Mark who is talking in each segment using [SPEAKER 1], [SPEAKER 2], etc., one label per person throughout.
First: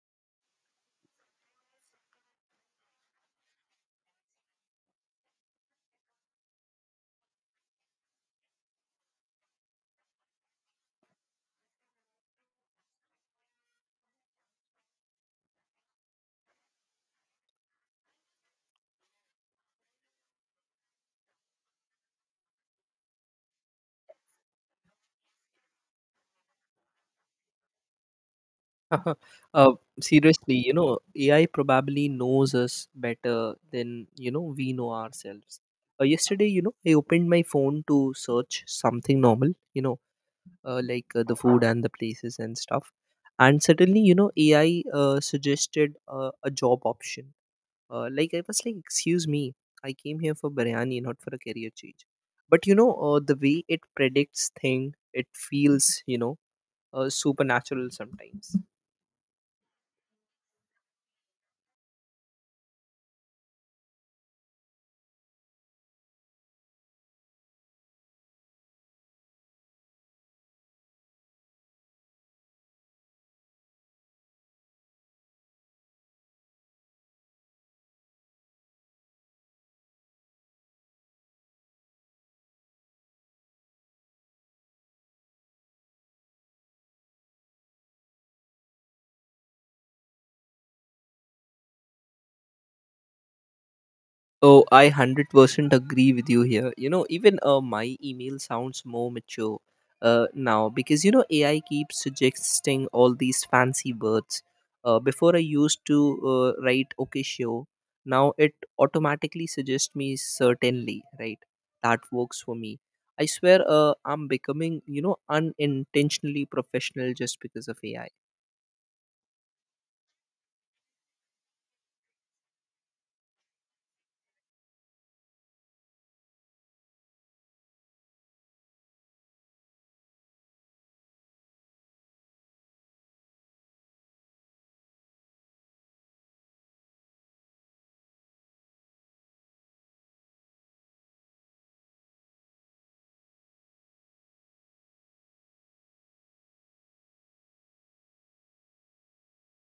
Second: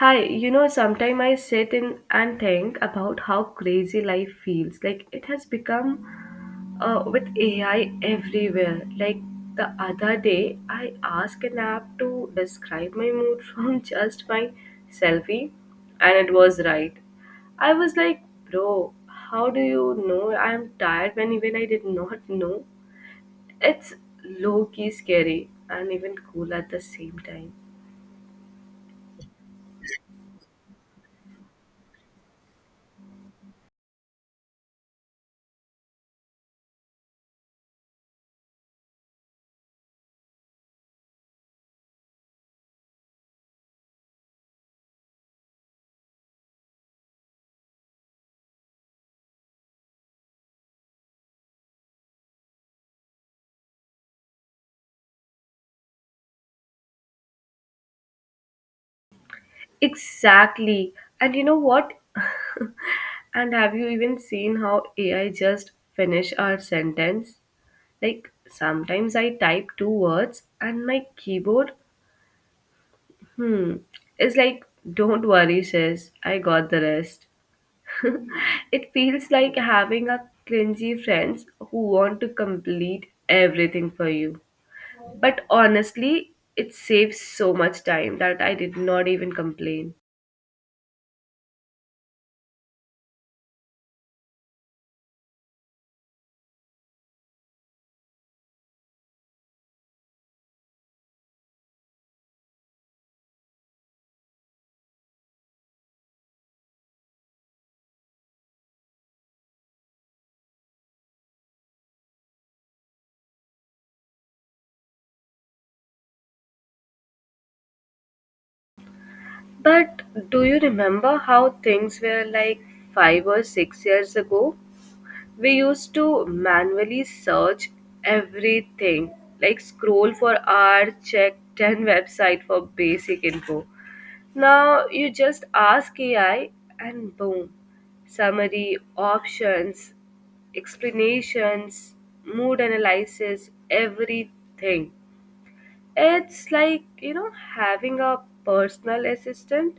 [SPEAKER 1] Hi, you know, sometimes I sit in and think about how crazy life feels. Like it has become with AI everywhere. Like the other day, I asked an app to describe my mood from just my selfie, and it was right. I was like, bro, how do you know I'm tired when even I did not know? It's low key scary and even cool at the same time.
[SPEAKER 2] uh, Seriously, AI probably knows us better than we know ourselves. Yesterday, I opened my phone to search something normal, like the food and the places and stuff, and suddenly, AI suggested a job option. Like I was like, "Excuse me, I came here for biryani, not for a career change." But the way it predicts thing, it feels, supernatural sometimes.
[SPEAKER 1] Exactly. And you know what? And have you even seen how AI just finish our sentence? Like sometimes I type two words and my keyboard hmm is like, don't worry sis, I got the rest. It feels like having a clingy friends who want to complete everything for you. But honestly, it saves so much time that I did not even complain.
[SPEAKER 2] Oh, I 100% agree with you here. Even my email sounds more mature now because, AI keeps suggesting all these fancy words. Before I used to write, "Okay, sure." Now it automatically suggests me "certainly," right? That works for me. I swear, I'm becoming, unintentionally professional just because of AI.
[SPEAKER 1] But do you remember how things were like 5 or 6 years ago? We used to manually search everything, like scroll for hours, check 10 website for basic info. Now you just ask AI and boom, summary, options, explanations, mood analysis, everything. It's like, you know, having a personal assistant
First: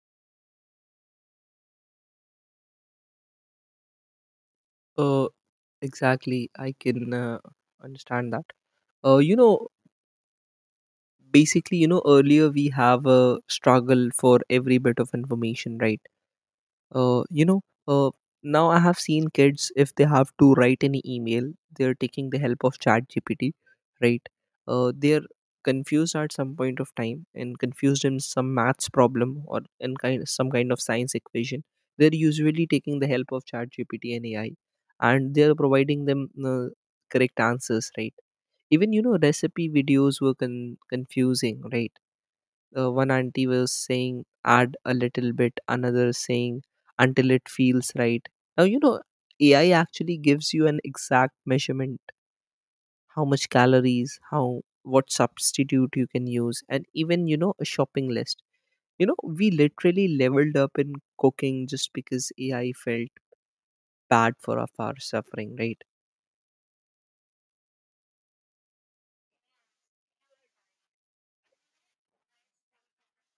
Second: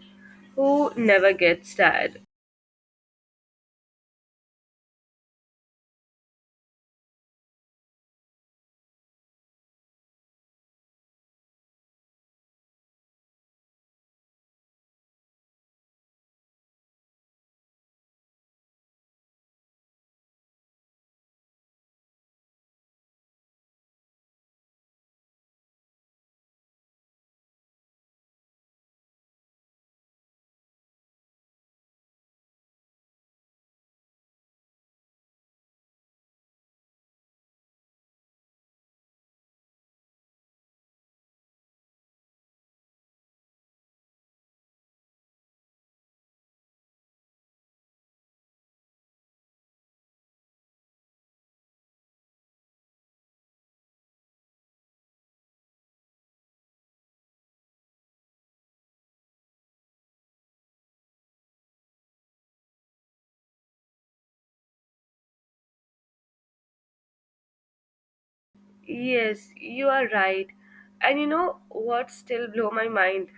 [SPEAKER 1] who never gets tired.
[SPEAKER 2] Uh, exactly. I can understand that. Uh, you know, Basically, earlier we have a struggle for every bit of information, right? uh, you know uh, Now I have seen kids, if they have to write any email, they're taking the help of chat gpt, right? They're confused at some point of time, and confused in some maths problem or in kind some kind of science equation. They're usually taking the help of chat gpt and ai, and they're providing them correct answers, right? Even, recipe videos were confusing, right? One auntie was saying add a little bit, another saying until it feels right. Now, ai actually gives you an exact measurement: how much calories, how what substitute you can use, and even, a shopping list. We literally leveled up in cooking just because ai felt bad for of our suffering, right?
[SPEAKER 1] Yes, you are right. And you know what still blow my mind?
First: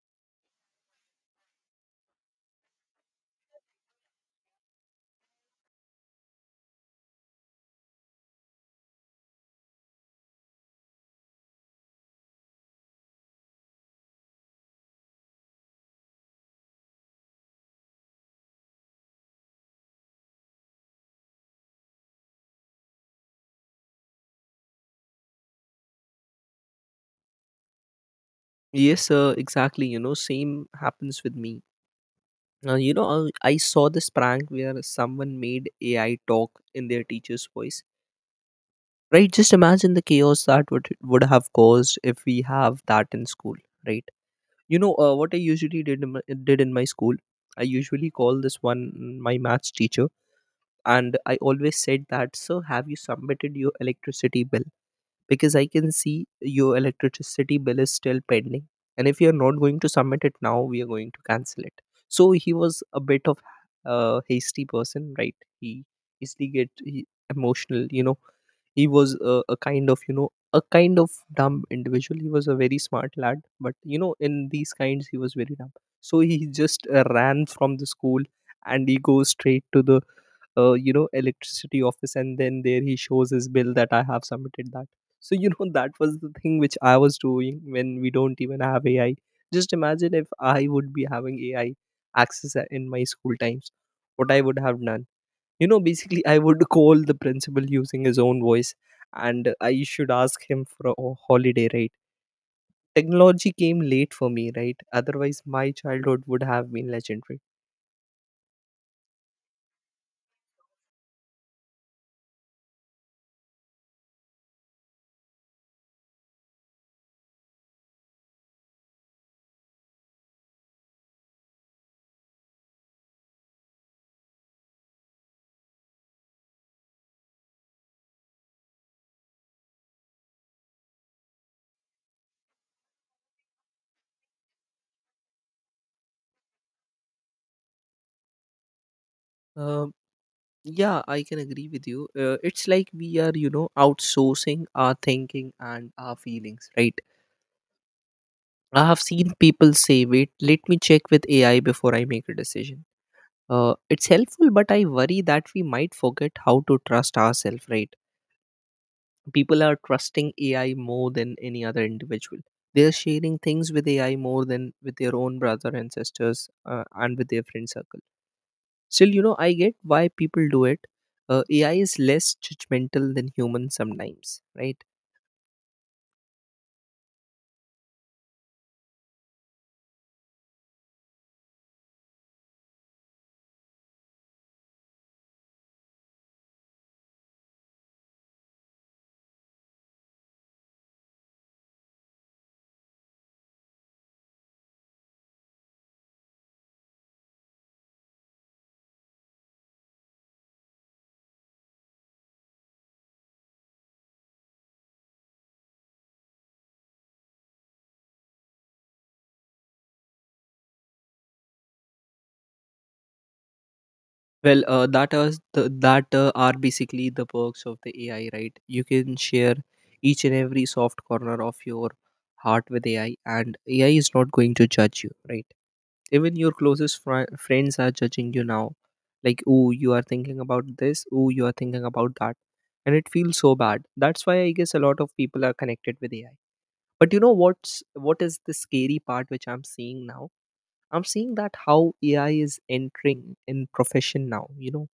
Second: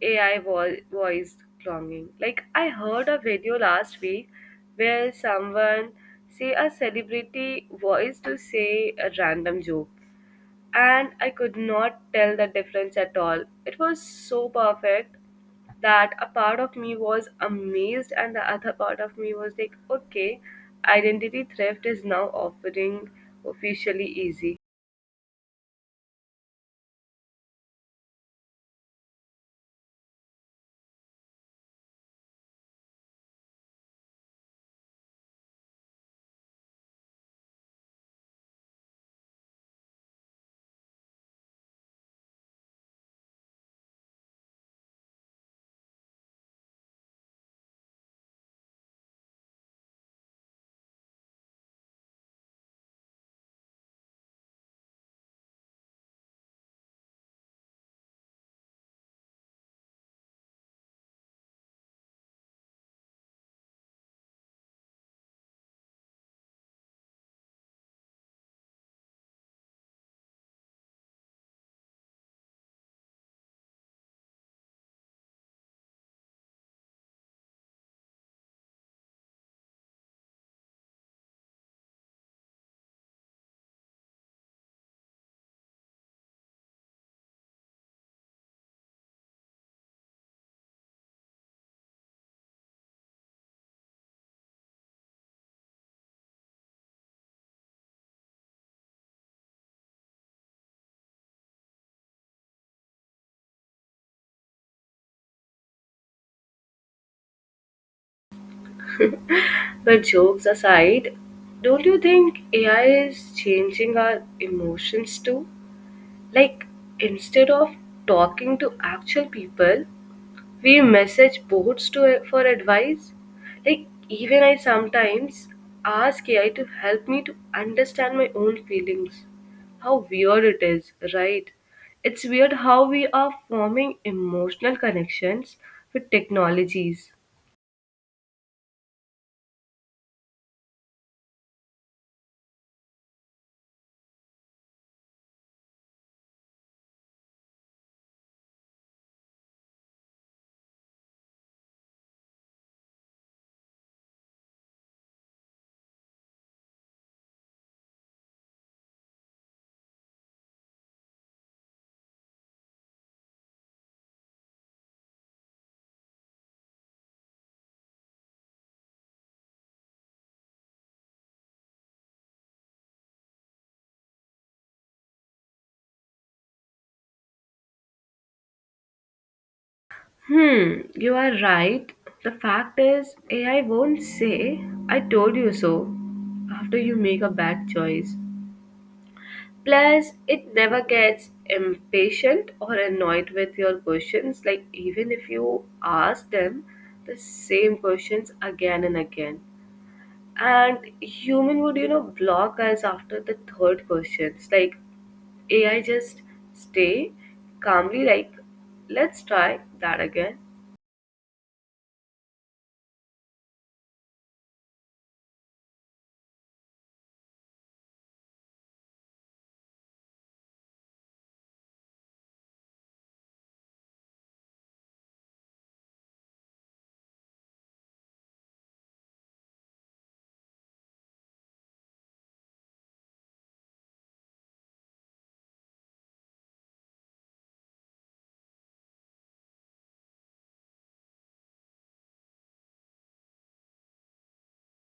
[SPEAKER 1] Voice cloning. Like I heard a video last week where someone say a celebrity voice to say a random joke, and I could not tell the difference at all. It was so perfect that a part of me was amazed, and the other part of me was like, okay, identity theft is now offering officially easy.
[SPEAKER 2] Yes sir, exactly. Same happens with me. I saw this prank where someone made AI talk in their teacher's voice, right? Just imagine the chaos that would have caused if we have that in school, right? What I usually did in my school? I usually call this one, my maths teacher, and I always said that, "Sir, have you submitted your electricity bill? Because I can see your electricity bill is still pending, and if you're not going to submit it now, we are going to cancel it." So he was a bit of a hasty person, right? He easily get, emotional, he was a a kind of dumb individual. He was a very smart lad, but you know, in these kinds he was very dumb. So he just ran from the school, and he goes straight to the electricity office, and then there he shows his bill that "I have submitted that." So that was the thing which I was doing when we don't even have ai. Just imagine if I would be having ai access, in my school times, what I would have done. Basically, I would call the principal using his own voice, and I should ask him for a holiday, right? Technology came late for me, right? Otherwise my childhood would have been legendary.
[SPEAKER 1] But jokes aside, don't you think AI is changing our emotions too? Like, instead of talking to actual people, we message bots to for advice. Like even I sometimes ask AI to help me to understand my own feelings. How weird it is, right? It's weird how we are forming emotional connections with technologies.
[SPEAKER 2] um, yeah, I can agree with you. It's like we are, outsourcing our thinking and our feelings, right? I have seen people say, "Wait, let me check with ai before I make a decision." It's helpful, but I worry that we might forget how to trust ourselves, right? People are trusting AI more than any other individual. They are sharing things with AI more than with their own brother and sisters, and with their friend circle. Still, I get why people do it. AI is less judgmental than humans sometimes, right?
[SPEAKER 1] Hmm, you are right. The fact is, AI won't say, I told you so, after you make a bad choice. Plus, it never gets impatient or annoyed with your questions. Like, even if you ask them the same questions again and again. And human would, you know, block us after the third questions. Like, AI just stay calmly, like, let's try that again.
[SPEAKER 2] Well, that are basically the perks of the AI, right? You can share each and every soft corner of your heart with AI, and AI is not going to judge you, right? Even your closest friends are judging you now, like, "Oh, you are thinking about this, oh, you are thinking about that." And it feels so bad. That's why I guess a lot of people are connected with ai. But you know what is the scary part which I'm seeing now? I'm seeing that how ai is entering in profession now.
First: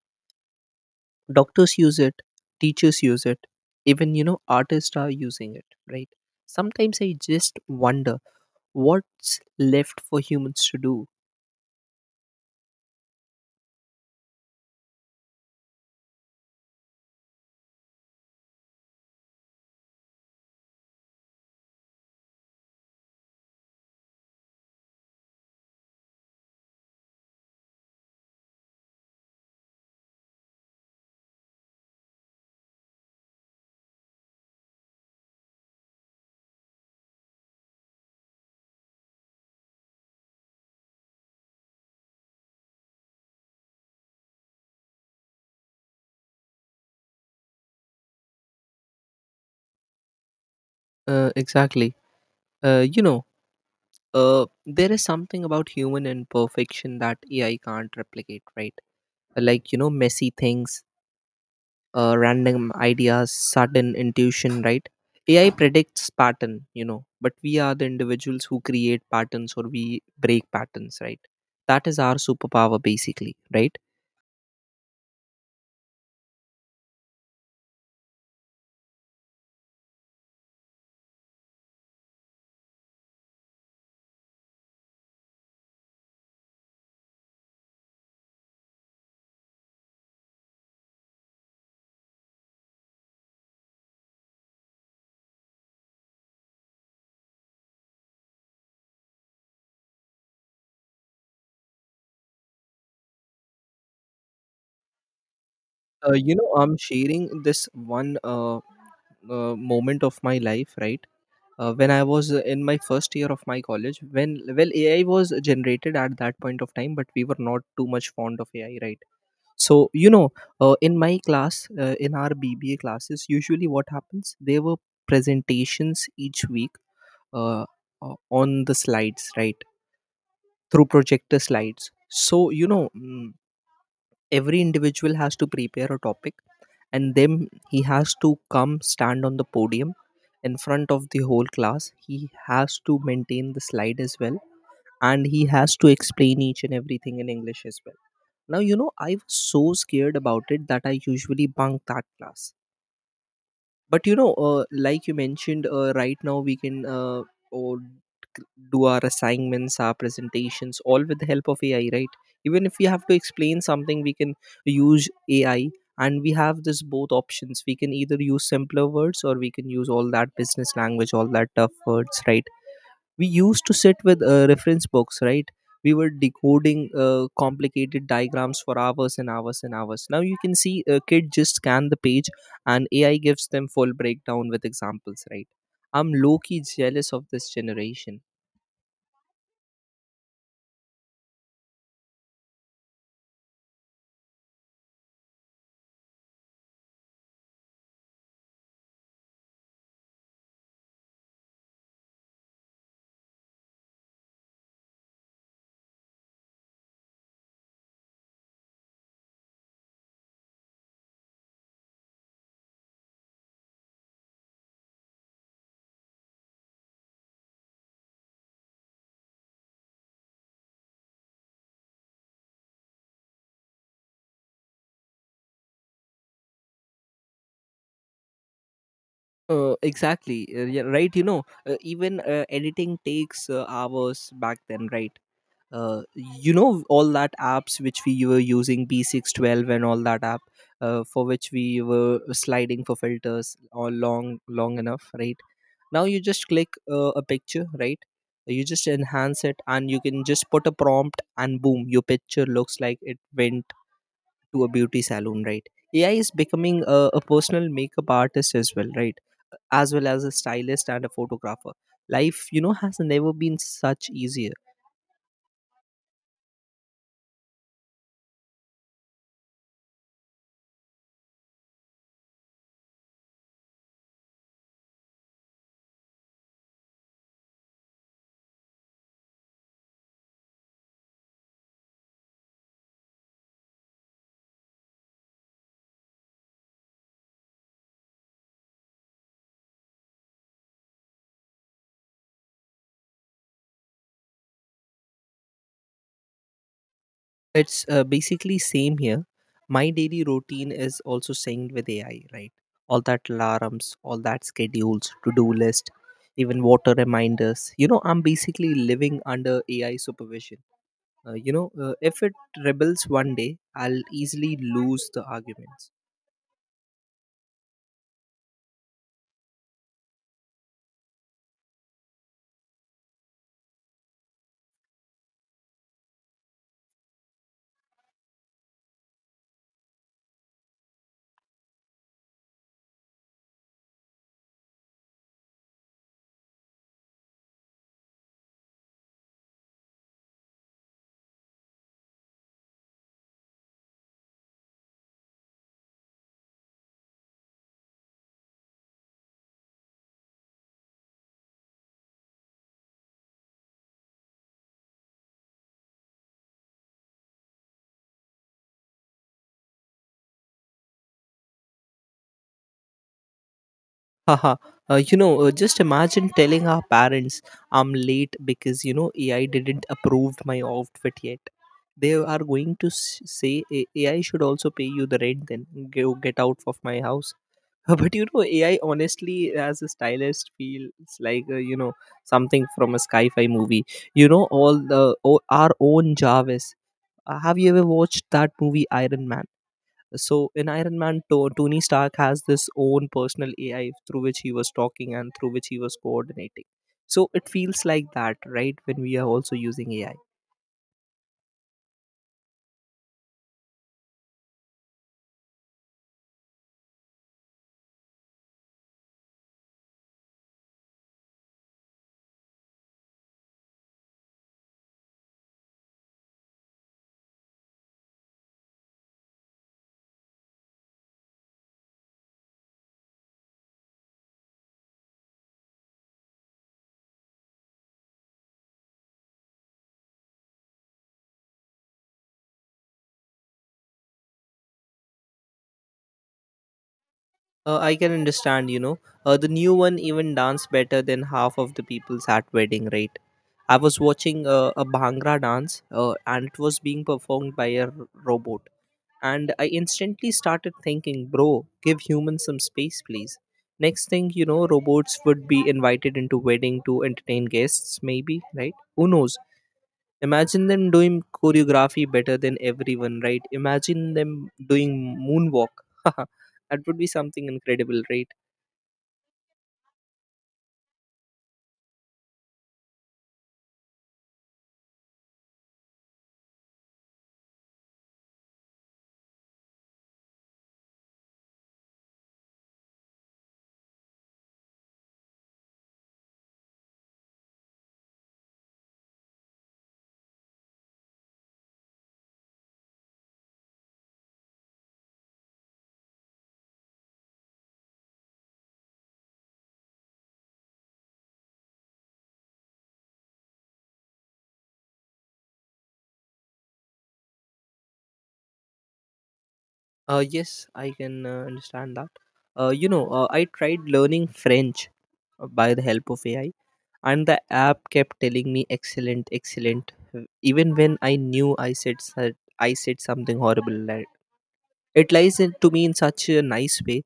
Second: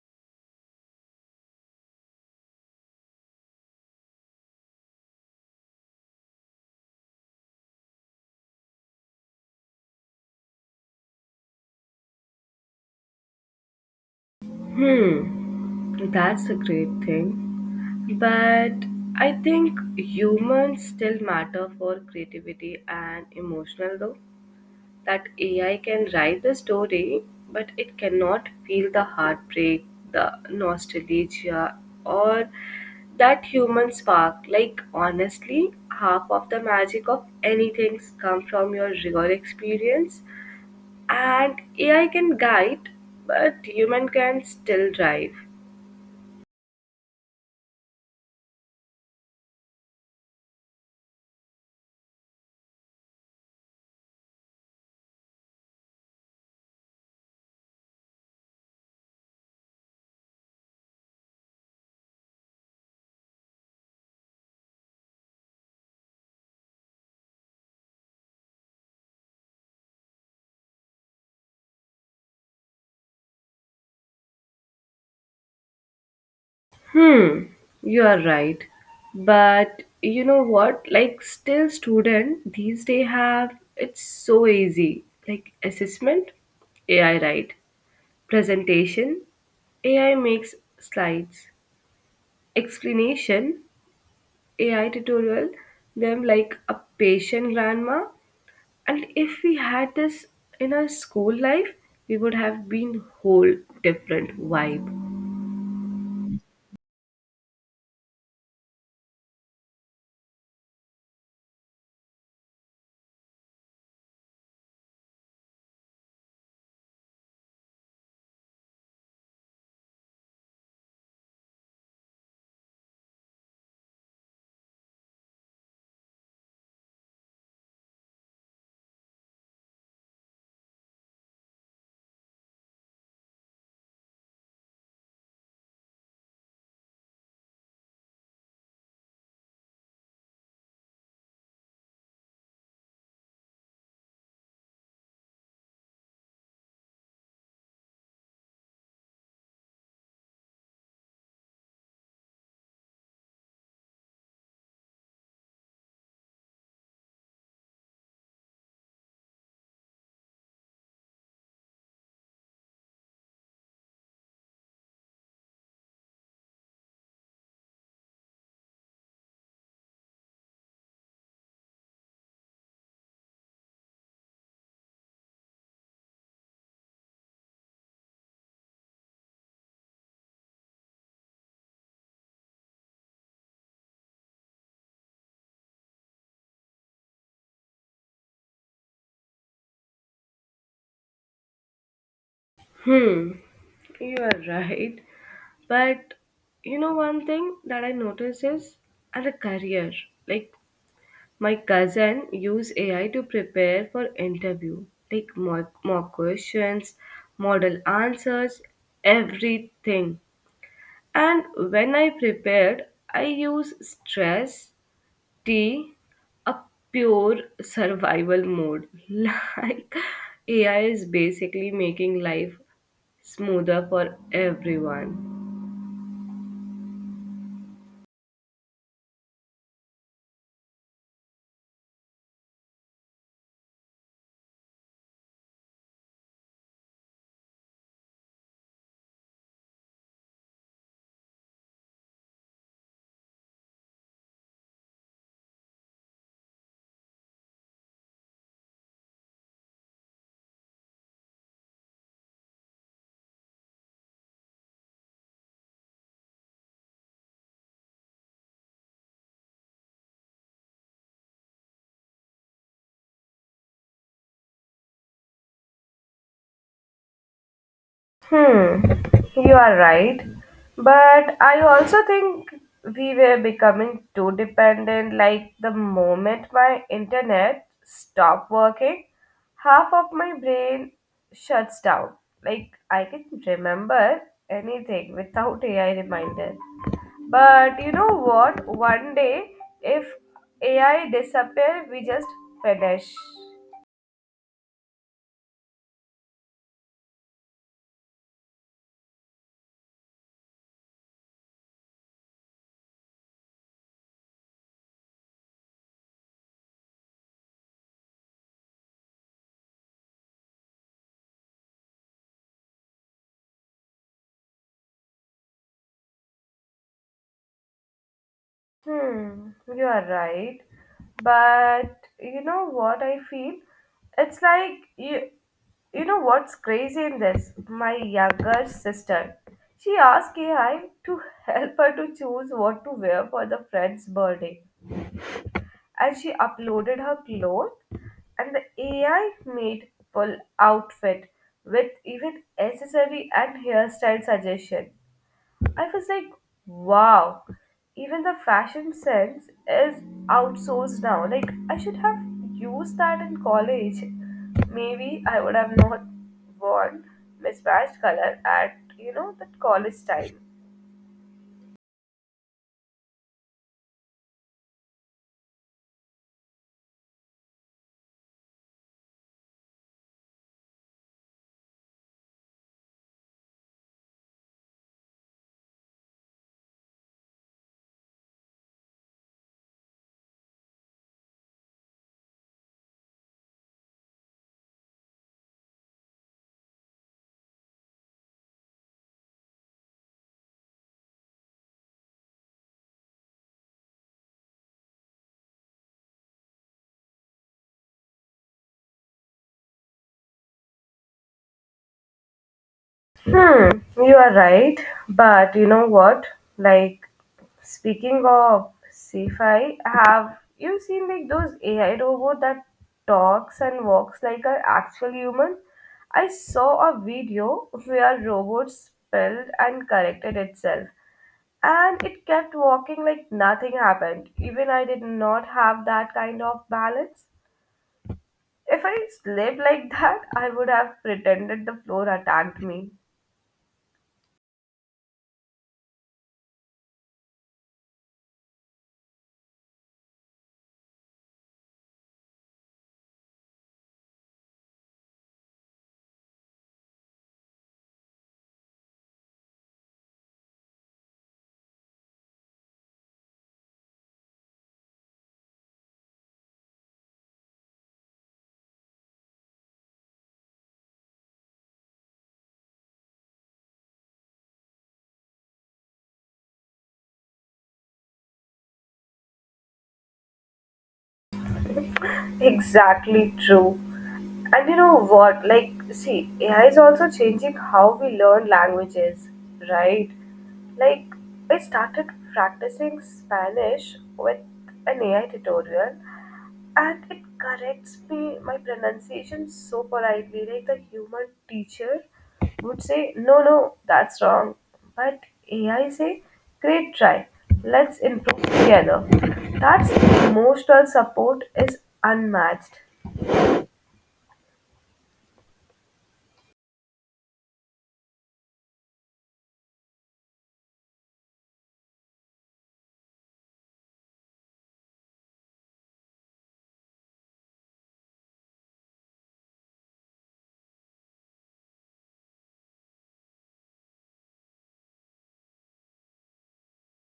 [SPEAKER 2] Doctors use it, teachers use it, even artists are using it, right? Sometimes I just wonder what's left for humans to do.
[SPEAKER 1] Hmm, that's a great thing. But I think humans still matter for creativity and emotional though. That AI can write the story, but it cannot feel the heartbreak, the nostalgia, or that human spark. Like honestly, half of the magic of anything comes from your real experience. And AI can guide, but human can still drive.
[SPEAKER 2] Exactly. uh, you know there is something about human imperfection that AI can't replicate, right? Like, messy things, random ideas, sudden intuition, right? AI predicts pattern, but we are the individuals who create patterns or we break patterns, right? That is our superpower, basically, right?
[SPEAKER 1] Hmm, you are right. But you know what? Like still student these days have it's so easy. Like assessment, AI write. Presentation, AI makes slides. Explanation, AI tutorial them like a patient grandma. And if we had this in our school life, we would have been whole different vibe.
[SPEAKER 2] I'm sharing this one moment of my life, right? When I was in my first year of my college, when, well, AI was generated at that point of time, but we were not too much fond of AI, right? So, in my class, in our BBA classes, usually what happens? There were presentations each week, uh, on the slides, right, through projector slides. So, every individual has to prepare a topic, and then he has to come stand on the podium in front of the whole class. He has to maintain the slide as well, and he has to explain each and everything in English as well. Now, I was so scared about it that I usually bunk that class. But you know, like you mentioned, right now we can, or do our assignments, our presentations, all with the help of ai, right? Even if we have to explain something, we can use ai, and we have this both options: we can either use simpler words, or we can use all that business language, all that tough words, right? We used to sit with reference books, right? We were decoding complicated diagrams for hours and hours and hours. Now you can see a kid just scan the page, and ai gives them full breakdown with examples, right? I'm low-key jealous of this generation.
[SPEAKER 1] Hmm. You are right. But you know, one thing that I notice is at a career, like my cousin use AI to prepare for interview, like more questions, model answers, everything. And when I prepared, I use stress, tea, a pure survival mode. Like AI is basically making life smoother for everyone.
[SPEAKER 2] Exactly. Yeah, right, even, editing takes hours back then, right? All that apps which we were using, b612 and all that app, for which we were sliding for filters all long long enough, right? Now you just click a picture, right? You just enhance it, and you can just put a prompt, and boom, your picture looks like it went to a beauty salon, right? AI is becoming a personal makeup artist as well, right? As well as a stylist and a photographer. Life, has never been such easier.
[SPEAKER 1] Hmm, you are right. But I also think we were becoming too dependent. Like the moment my internet stopped working, half of my brain shuts down. Like I can remember anything without AI reminder. But you know what? One day, if AI disappear, we just finish.
[SPEAKER 2] It's basically same here. My daily routine is also synced with AI, right? All that alarms, all that schedules, to-do list, even water reminders. I'm basically living under AI supervision. If it rebels one day, I'll easily lose the arguments.
[SPEAKER 1] Hmm, you are right. But you know what I feel? It's like you know what's crazy in this? My younger sister. She asked AI to help her to choose what to wear for the friend's birthday. And she uploaded her clothes and the AI made full outfit with even accessory and hairstyle suggestion. I was like, wow, even the fashion sense is outsourced now. Like, I should have used that in college. Maybe I would have not worn mismatched color at, you know, that college time.
[SPEAKER 2] Haha, just imagine telling our parents, "I'm late because, AI didn't approve my outfit yet." They are going to say, AI should also pay you the rent then. Go get out of my house." But you know, AI honestly, as a stylist, feels like, something from a sci fi movie. Our own Jarvis. Have you ever watched that movie, Iron Man? So in Iron Man, Tony Stark has this own personal AI through which he was talking, and through which he was coordinating. So it feels like that, right? When we are also using AI,
[SPEAKER 1] Hmm, you are right. But you know what? Like, speaking of sci-fi, have you seen like those AI robot that talks and walks like an actual human? I saw a video where robot spelled and corrected itself, and it kept walking like nothing happened. Even I did not have that kind of balance. If I slept like that, I would have pretended the floor attacked me.
[SPEAKER 2] I can understand. The new one even dance better than half of the people's at wedding, right? I was watching a Bhangra dance, and it was being performed by a robot. And I instantly started thinking, bro, give humans some space, please. Next thing you know, robots would be invited into wedding to entertain guests, maybe, right? Who knows? Imagine them doing choreography better than everyone, right? Imagine them doing moonwalk. That would be something incredible, right?
[SPEAKER 1] Exactly true. And you know what? Like, see, AI is also changing how we learn languages, right? Like, I started practicing Spanish with an AI tutorial, and it corrects me my pronunciation so politely. Like, the human teacher would say, "No, no, that's wrong," but AI say, "Great try. Let's improve together." That's emotional support is unmatched.
[SPEAKER 2] Yes, I can understand that. I tried learning French by the help of AI, and the app kept telling me excellent, even when I knew I I said something horrible it lies in, to me, in such a nice way,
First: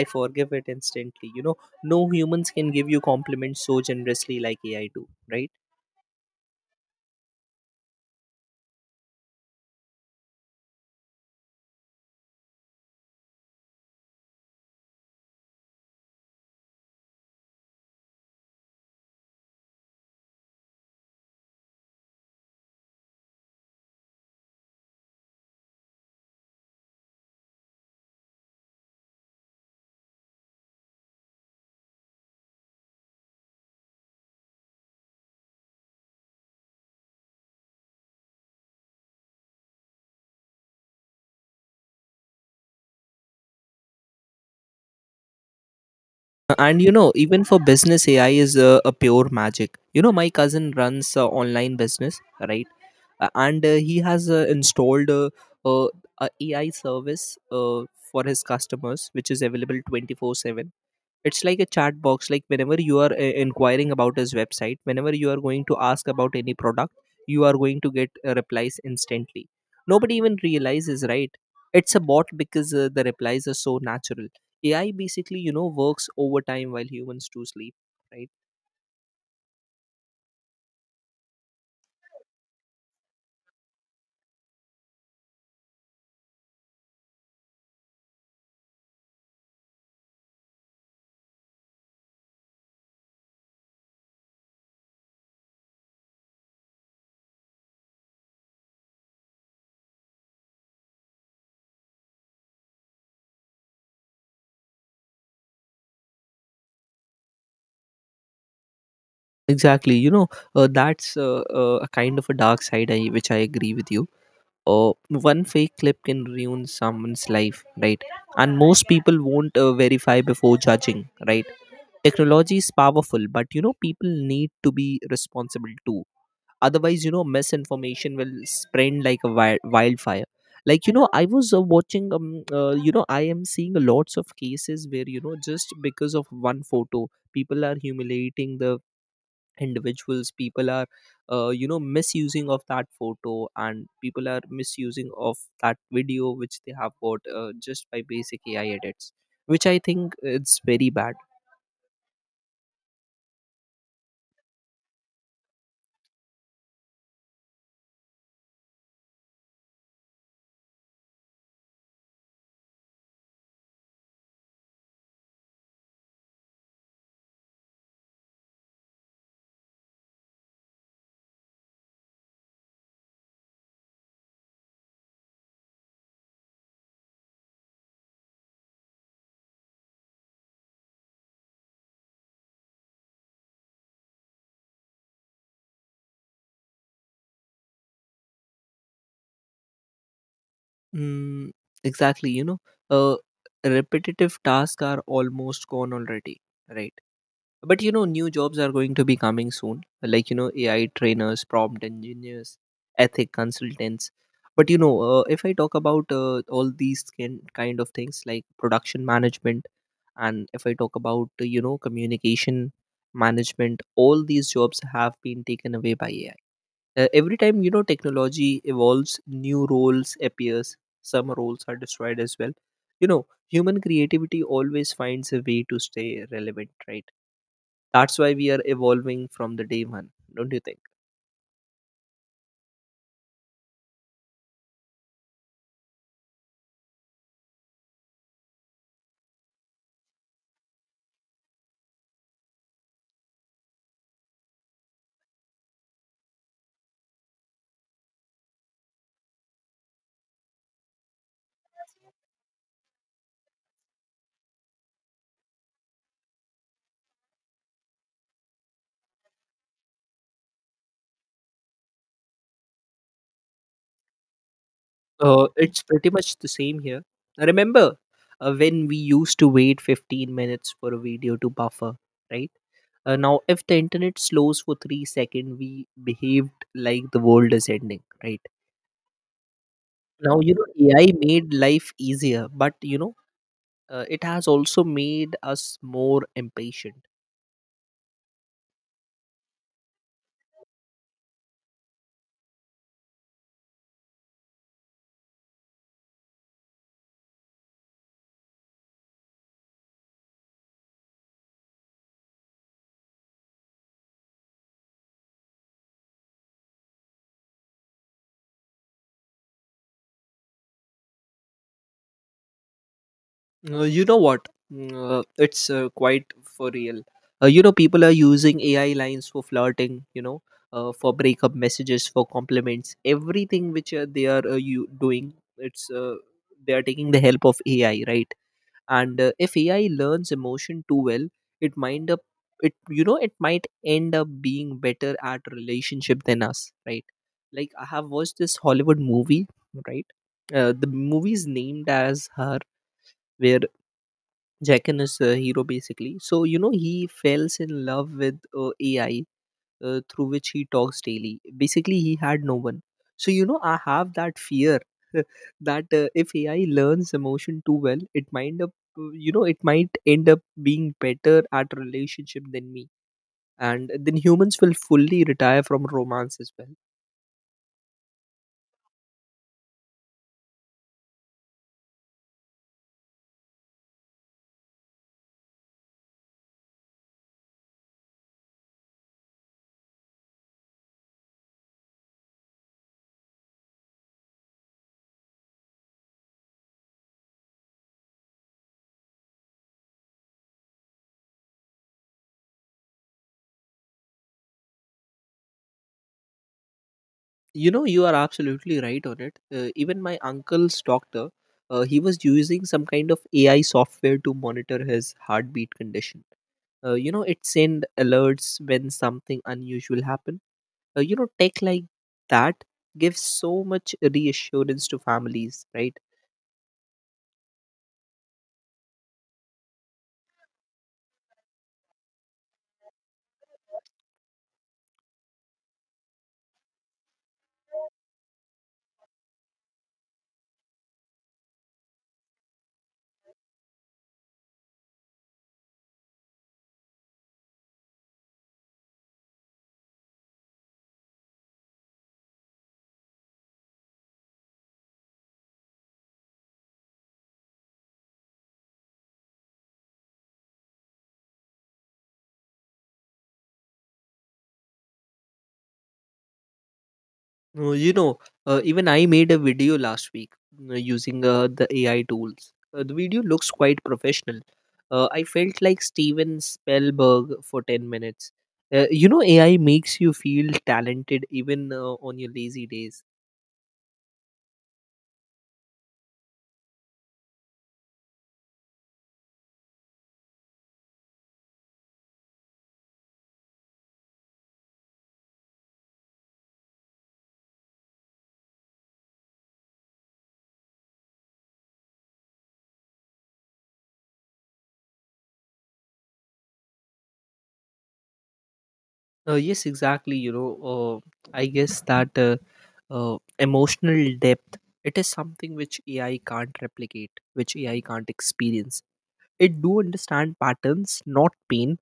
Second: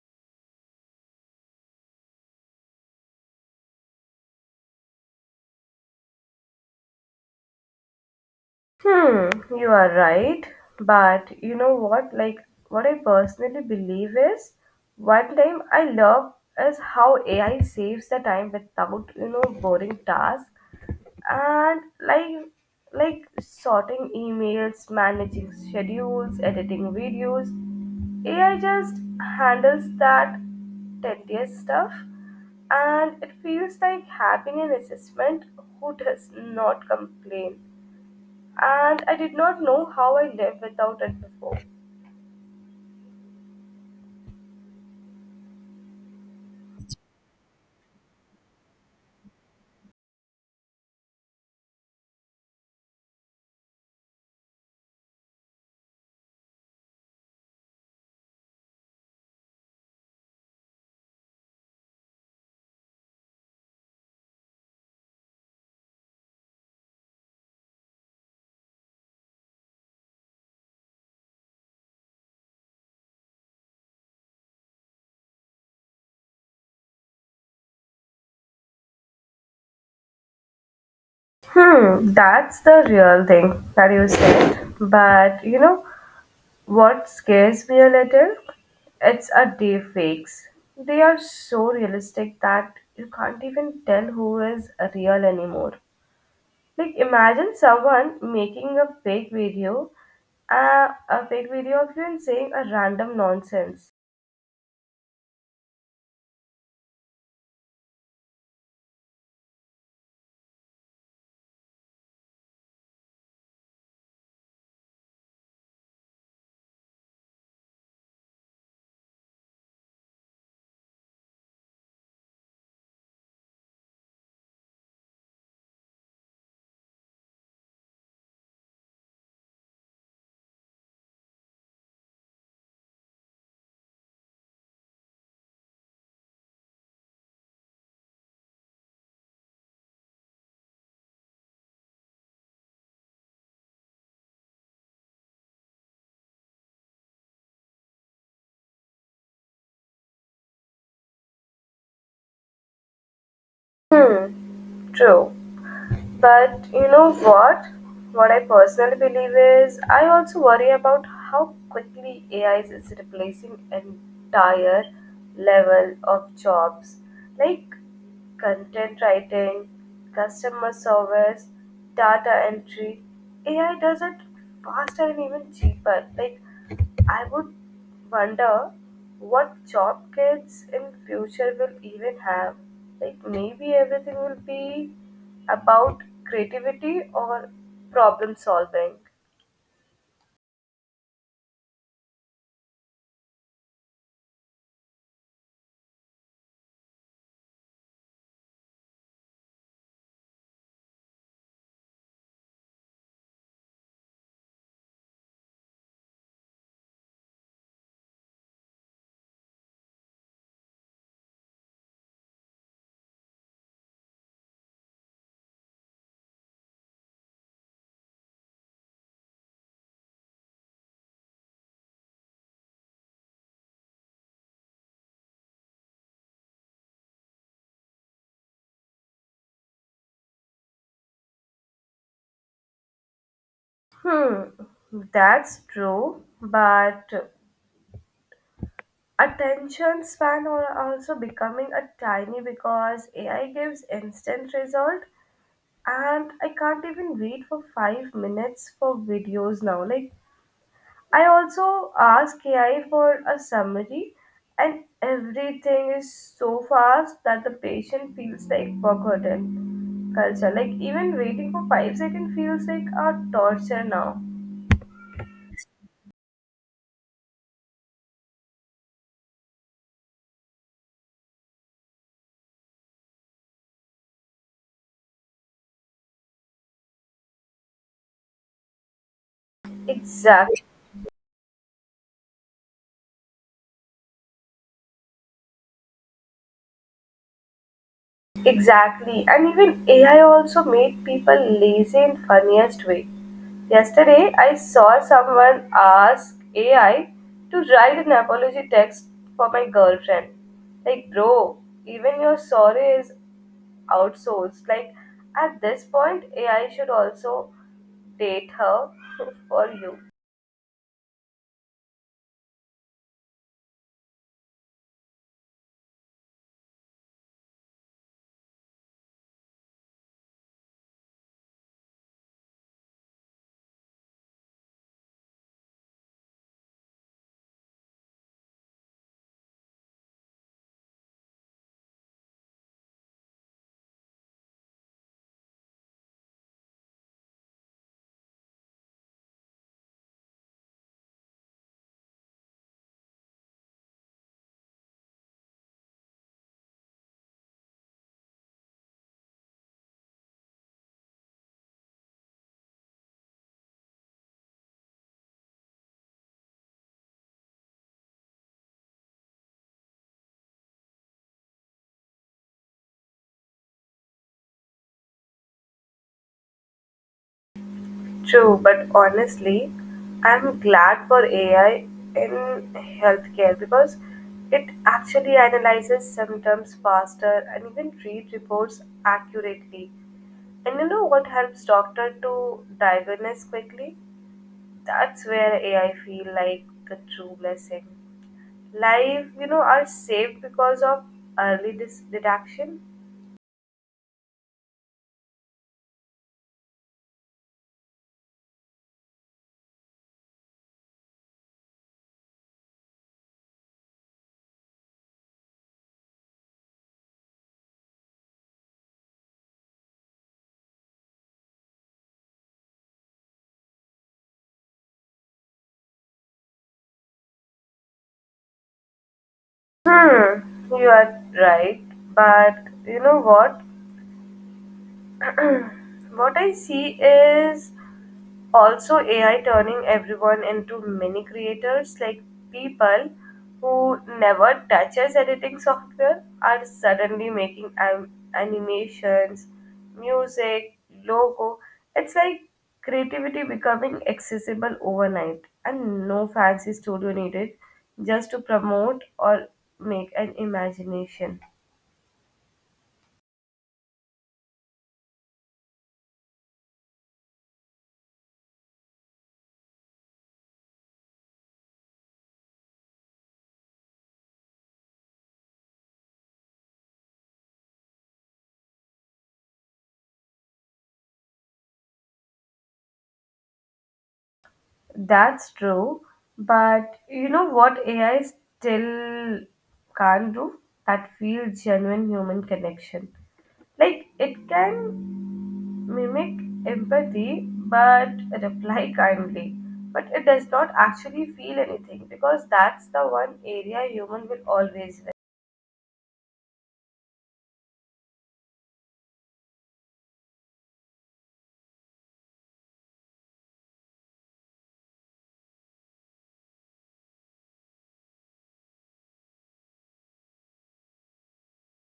[SPEAKER 2] I forgive it instantly. No humans can give you compliments so generously like AI do, right?
[SPEAKER 1] Hmm, you are right. But you know what? Like, what I personally believe is one time I love is how AI saves the time without, you know, boring tasks and like sorting emails, managing schedules, editing videos. AI just handles that tedious stuff and it feels like having an assistant who does not complain and I did not know how I lived without it before.
[SPEAKER 2] And you know, even for business, AI is a pure magic. You know, my cousin runs a online business, right? And He has installed a, a AI service uh, for his customers, which is available 24/7. It's like a chat box. Like, whenever you are inquiring about his website, whenever you are going to ask about any product, you are going to get replies instantly. Nobody even realizes, right? It's a bot, because the replies are so natural. AI basically, you know, works overtime while humans do sleep, right?
[SPEAKER 1] Hmm, that's the real thing that you said. But you know what scares me a little? It's a day fakes. They are so realistic that you can't even tell who is real anymore. Like imagine someone making a fake video of you and saying a random nonsense.
[SPEAKER 2] Exactly, you know, that's a kind of a dark side, I, which I agree with you. One fake clip can ruin someone's life, right? And most people won't verify before judging, right? Technology is powerful, but you know, people need to be responsible too. Otherwise, you know, misinformation will spread like a wildfire. Like, you know, I was watching you know, I am seeing lots of cases where, you know, just because of one photo, people are humiliating the individuals. People are you know, misusing of that photo, and people are misusing of that video which they have got just by basic AI edits, which I think it's very bad.
[SPEAKER 1] Hmm, true. But you know what? What I personally believe is I also worry about how quickly AI is replacing entire level of jobs like content writing, customer service, data entry. AI does it faster and even cheaper. Like I would wonder what job kids in future will even have. Like maybe everything will be about creativity or problem solving.
[SPEAKER 2] Mm, exactly, you know, uh, repetitive tasks are almost gone already, right? But you know, new jobs are going to be coming soon, like, you know, AI trainers, prompt engineers, ethic consultants. But you know, if I talk about all these kind of things like production management, and if I talk about, you know, communication management, all these jobs have been taken away by AI. Every time, you know, technology evolves, new roles appears, some roles are destroyed as well. You know, human creativity always finds a way to stay relevant, right? That's why we are evolving from the day one. Don't you think?
[SPEAKER 1] Hmm, that's true, but attention span are also becoming a tiny because AI gives instant result and I can't even wait for 5 minutes for videos now. Like I also ask AI for a summary, and everything is so fast that the patient feels like forgotten culture. Like even waiting for 5 seconds feels like a torture now.
[SPEAKER 2] It's pretty much the same here. I remember when we used to wait 15 minutes for a video to buffer, right? Now if the internet slows for 3 seconds, we behaved like the world is ending, right? Now, you
[SPEAKER 1] Exactly,
[SPEAKER 2] know, AI made life easier, but you know, it has also made us more impatient.
[SPEAKER 1] exactly. And even AI also made people lazy in funniest way. Yesterday, I saw someone ask AI to write an apology text for my girlfriend. Like, bro, even your sorry is outsourced. Like at this point, AI should also date her for you.
[SPEAKER 2] You know what? It's quite for real. You know, people are using AI lines for flirting. You know, for breakup messages, for compliments, everything which they are you doing. It's they are taking the help of AI, right? And if AI learns emotion too well, it might up it you know, it might end up being better at relationship than us, right? Like, I have watched this Hollywood movie, right? The movie is named as Her, where Jacken is a hero basically. So, you know, he falls in love with AI, through which he talks daily. Basically, he had no one. So you know, I have that fear that if AI learns emotion too well, it might up you know, it might end up being better at relationship than me, and then humans will fully retire from romance as well.
[SPEAKER 1] True, but honestly, I'm glad for AI in healthcare because it actually analyzes symptoms faster and even read reports accurately. And you know what helps doctor to diagnose quickly? That's where AI feel like the true blessing. Life, you know, are saved because of detection.
[SPEAKER 2] You know, you are absolutely right on it. Even my uncle's doctor, he was using some kind of AI software to monitor his heartbeat condition. You know, it send alerts when something unusual happened. You know, tech like that gives so much reassurance to families, right?
[SPEAKER 1] Hmm, you are right, but you know what? What I see is also AI turning everyone into mini creators, like people who never touches editing software are suddenly making animations, music, logo. It's like creativity becoming accessible overnight and no fancy studio needed just to promote or make an imagination.
[SPEAKER 2] No, you know, even I made a video last week using the AI tools. The video looks quite professional. I felt like Steven Spielberg for 10 minutes. You know, AI makes you feel talented even on your lazy days.
[SPEAKER 1] That's true, but you know what AI still can't do? That feel genuine human connection. Like it can mimic empathy but reply kindly. But it does not actually feel anything because that's the one area human will always
[SPEAKER 2] Yes, exactly. You know, I guess that emotional depth, it is something which AI can't replicate, which AI can't experience. It do understand patterns, not pain,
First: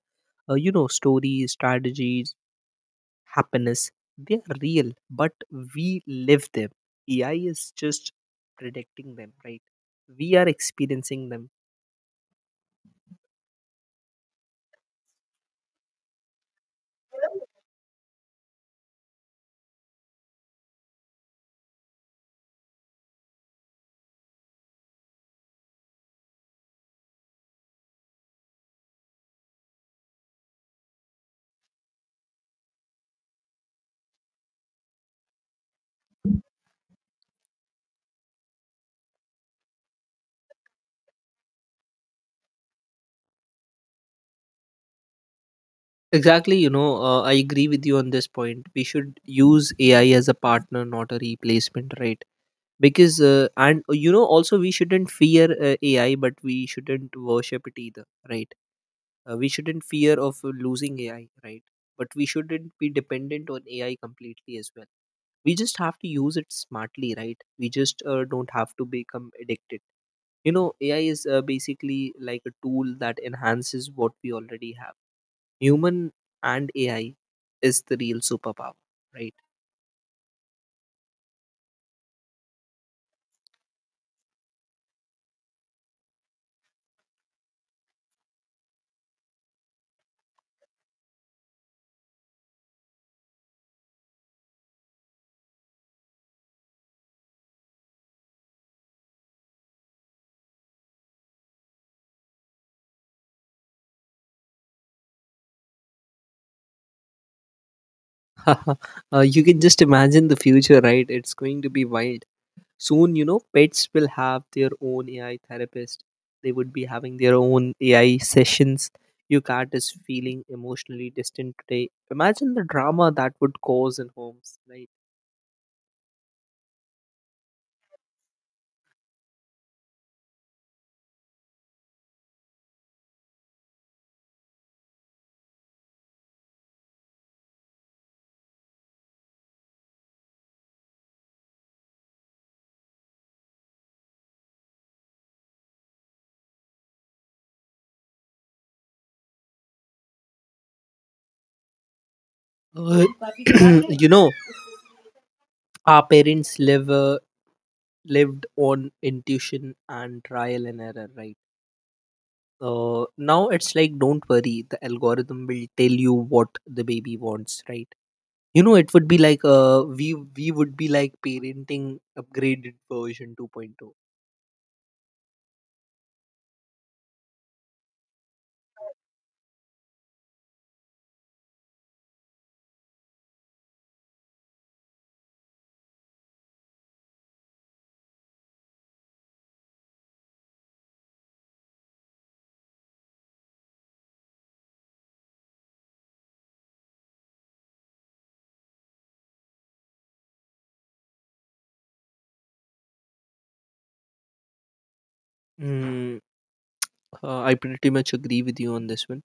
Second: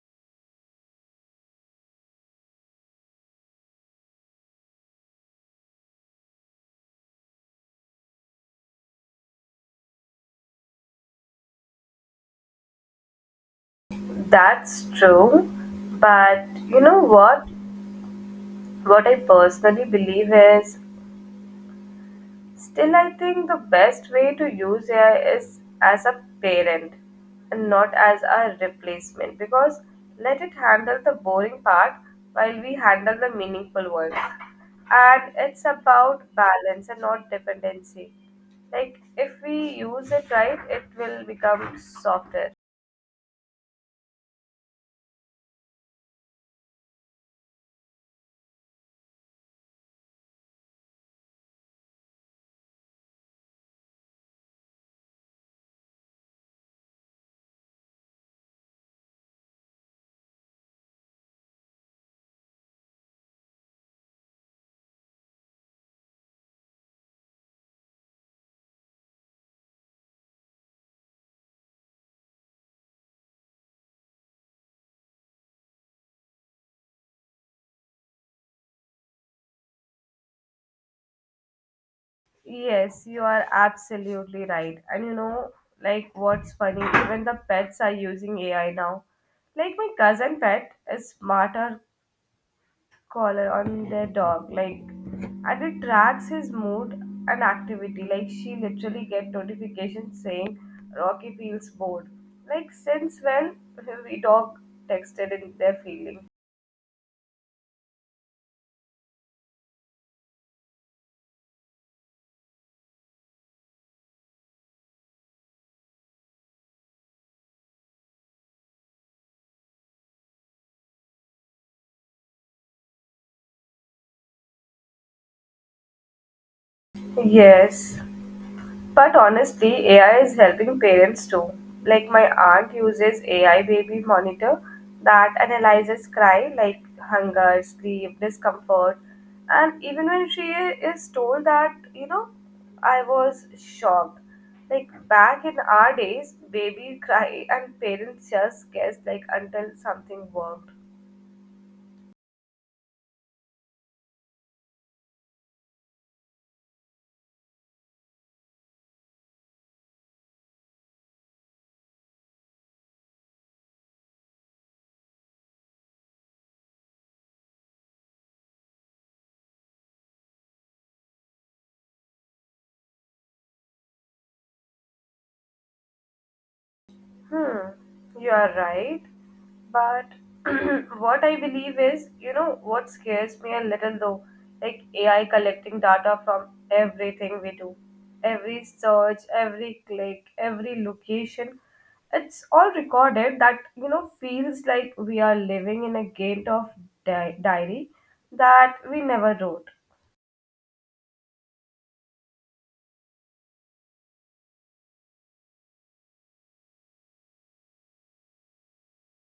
[SPEAKER 2] you know, stories, strategies, happiness, they are real, but we live them. AI is just predicting them, right? We are experiencing them.
[SPEAKER 1] win. That's true, but you know what? What I personally believe is still, I think the best way to use AI is as a parent and not as a replacement because let it handle the boring part while we handle the meaningful ones. And it's about balance and not dependency. Like, if we use it right, it will become softer.
[SPEAKER 2] Exactly, you know, I agree with you on this point. We should use AI as a partner, not a replacement, right? Because, and you know, also we shouldn't fear AI, but we shouldn't worship it either, right? We shouldn't fear of losing AI, right? But we shouldn't be dependent on AI completely as well. We just have to use it smartly, right? We just don't have to become addicted. You know, AI is basically like a tool that enhances what we already have. Human and AI is the real superpower, right?
[SPEAKER 1] Yes, you are absolutely right. And you know, like what's funny, even the pets are using AI now. Like my cousin pet is smarter collar on their dog like and it tracks his mood and activity like she literally get notifications saying rocky feels bored, like since when we dog texted in their feeling.
[SPEAKER 2] uh, you can just imagine the future, right? It's going to be wild soon. You know, pets will have their own AI therapist. They would be having their own AI sessions. Your cat is feeling emotionally distant today. Imagine the drama that would cause in homes, right?
[SPEAKER 1] Yes. But honestly, AI is helping parents too. Like my aunt uses AI baby monitor that analyzes cry like hunger, sleep, discomfort. And even when she is told that, you know, I was shocked. Like back in our days, baby cry and parents just guessed like until something worked.
[SPEAKER 2] Uh, you know, our parents lived on intuition and trial and error, right? Now it's like, don't worry, the algorithm will tell you what the baby wants, right? You know, it would be like we would be like parenting upgraded version 2.0.
[SPEAKER 1] Hmm, you are right. But what I believe is, you know, what scares me a little though, like AI collecting data from everything we do, every search, every click, every location. It's all recorded that, you know, feels like we are living in a gate of diary that we never wrote.
[SPEAKER 2] Mm, I pretty much agree with you on this one,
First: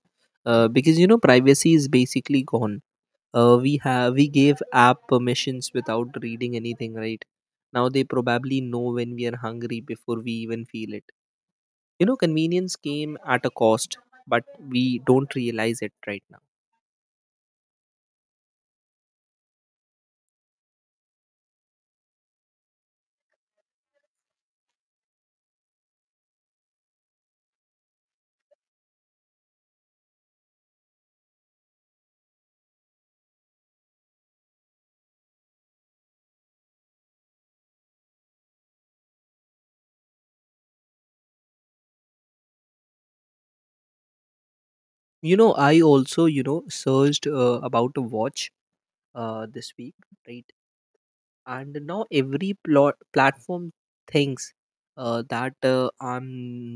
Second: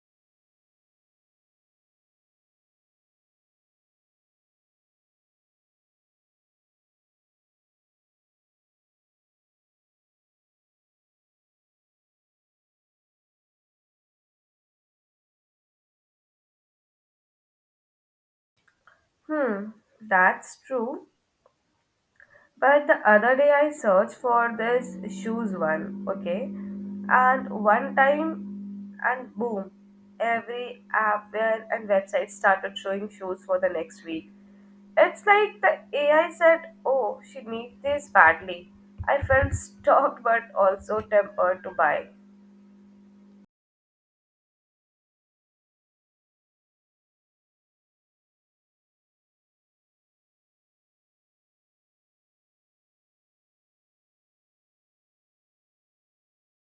[SPEAKER 2] because you know, privacy is basically gone. We have we gave app permissions without reading anything, right? Now they probably know when we are hungry before we even feel it. You know, convenience came at a cost, but we don't realize it right now.
[SPEAKER 1] Hmm, that's true. But the other day I searched for this shoes one, okay? And one time and boom, every app where and website started showing shoes for the next week. It's like the AI said, oh, she needs this badly. I felt stalked but also tempered to buy.
[SPEAKER 2] You know, I also, you know, searched about a watch this week, right? And now every plot platform thinks that i'm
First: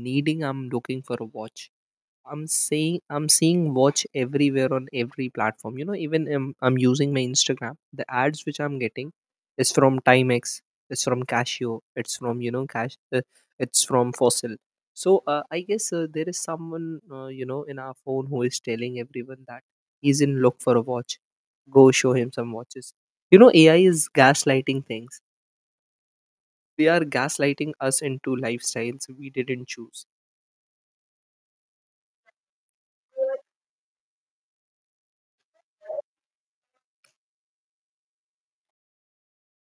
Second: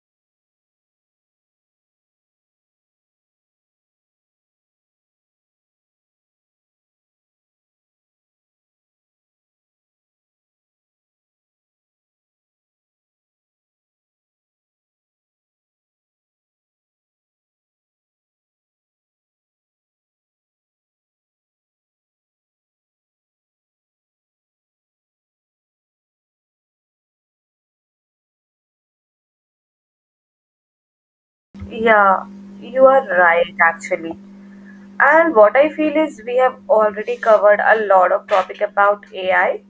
[SPEAKER 2] needing I'm looking for a watch. I'm seeing watch everywhere on every platform. You know, even I'm using my Instagram. The ads which I'm getting is from Timex, it's from Casio, it's from, you know, Cash, it's from Fossil. So I guess there is someone, you know, in our phone who is telling everyone that he's in look for a watch. Go show him some watches. You know, AI is gaslighting things. They are gaslighting us into lifestyles we didn't choose.
[SPEAKER 1] Yeah, you are right, actually. And what I feel is we have already covered a lot of topic about AI.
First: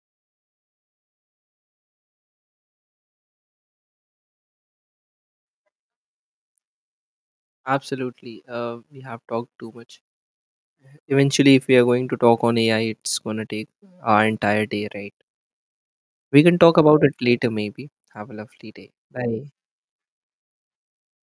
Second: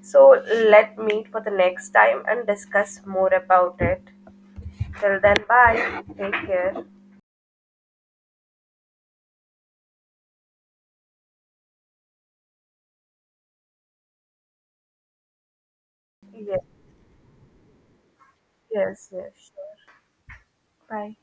[SPEAKER 1] So let meet for the next time and discuss more about it. Till then, bye. Take care.
[SPEAKER 2] Absolutely, we have talked too much. Eventually, if we are going to talk on AI, it's going to take our entire day, right? We can
[SPEAKER 1] Yes,
[SPEAKER 2] talk about it later, maybe. Have a lovely day.
[SPEAKER 1] yes,
[SPEAKER 2] Bye.
[SPEAKER 1] sure. Bye.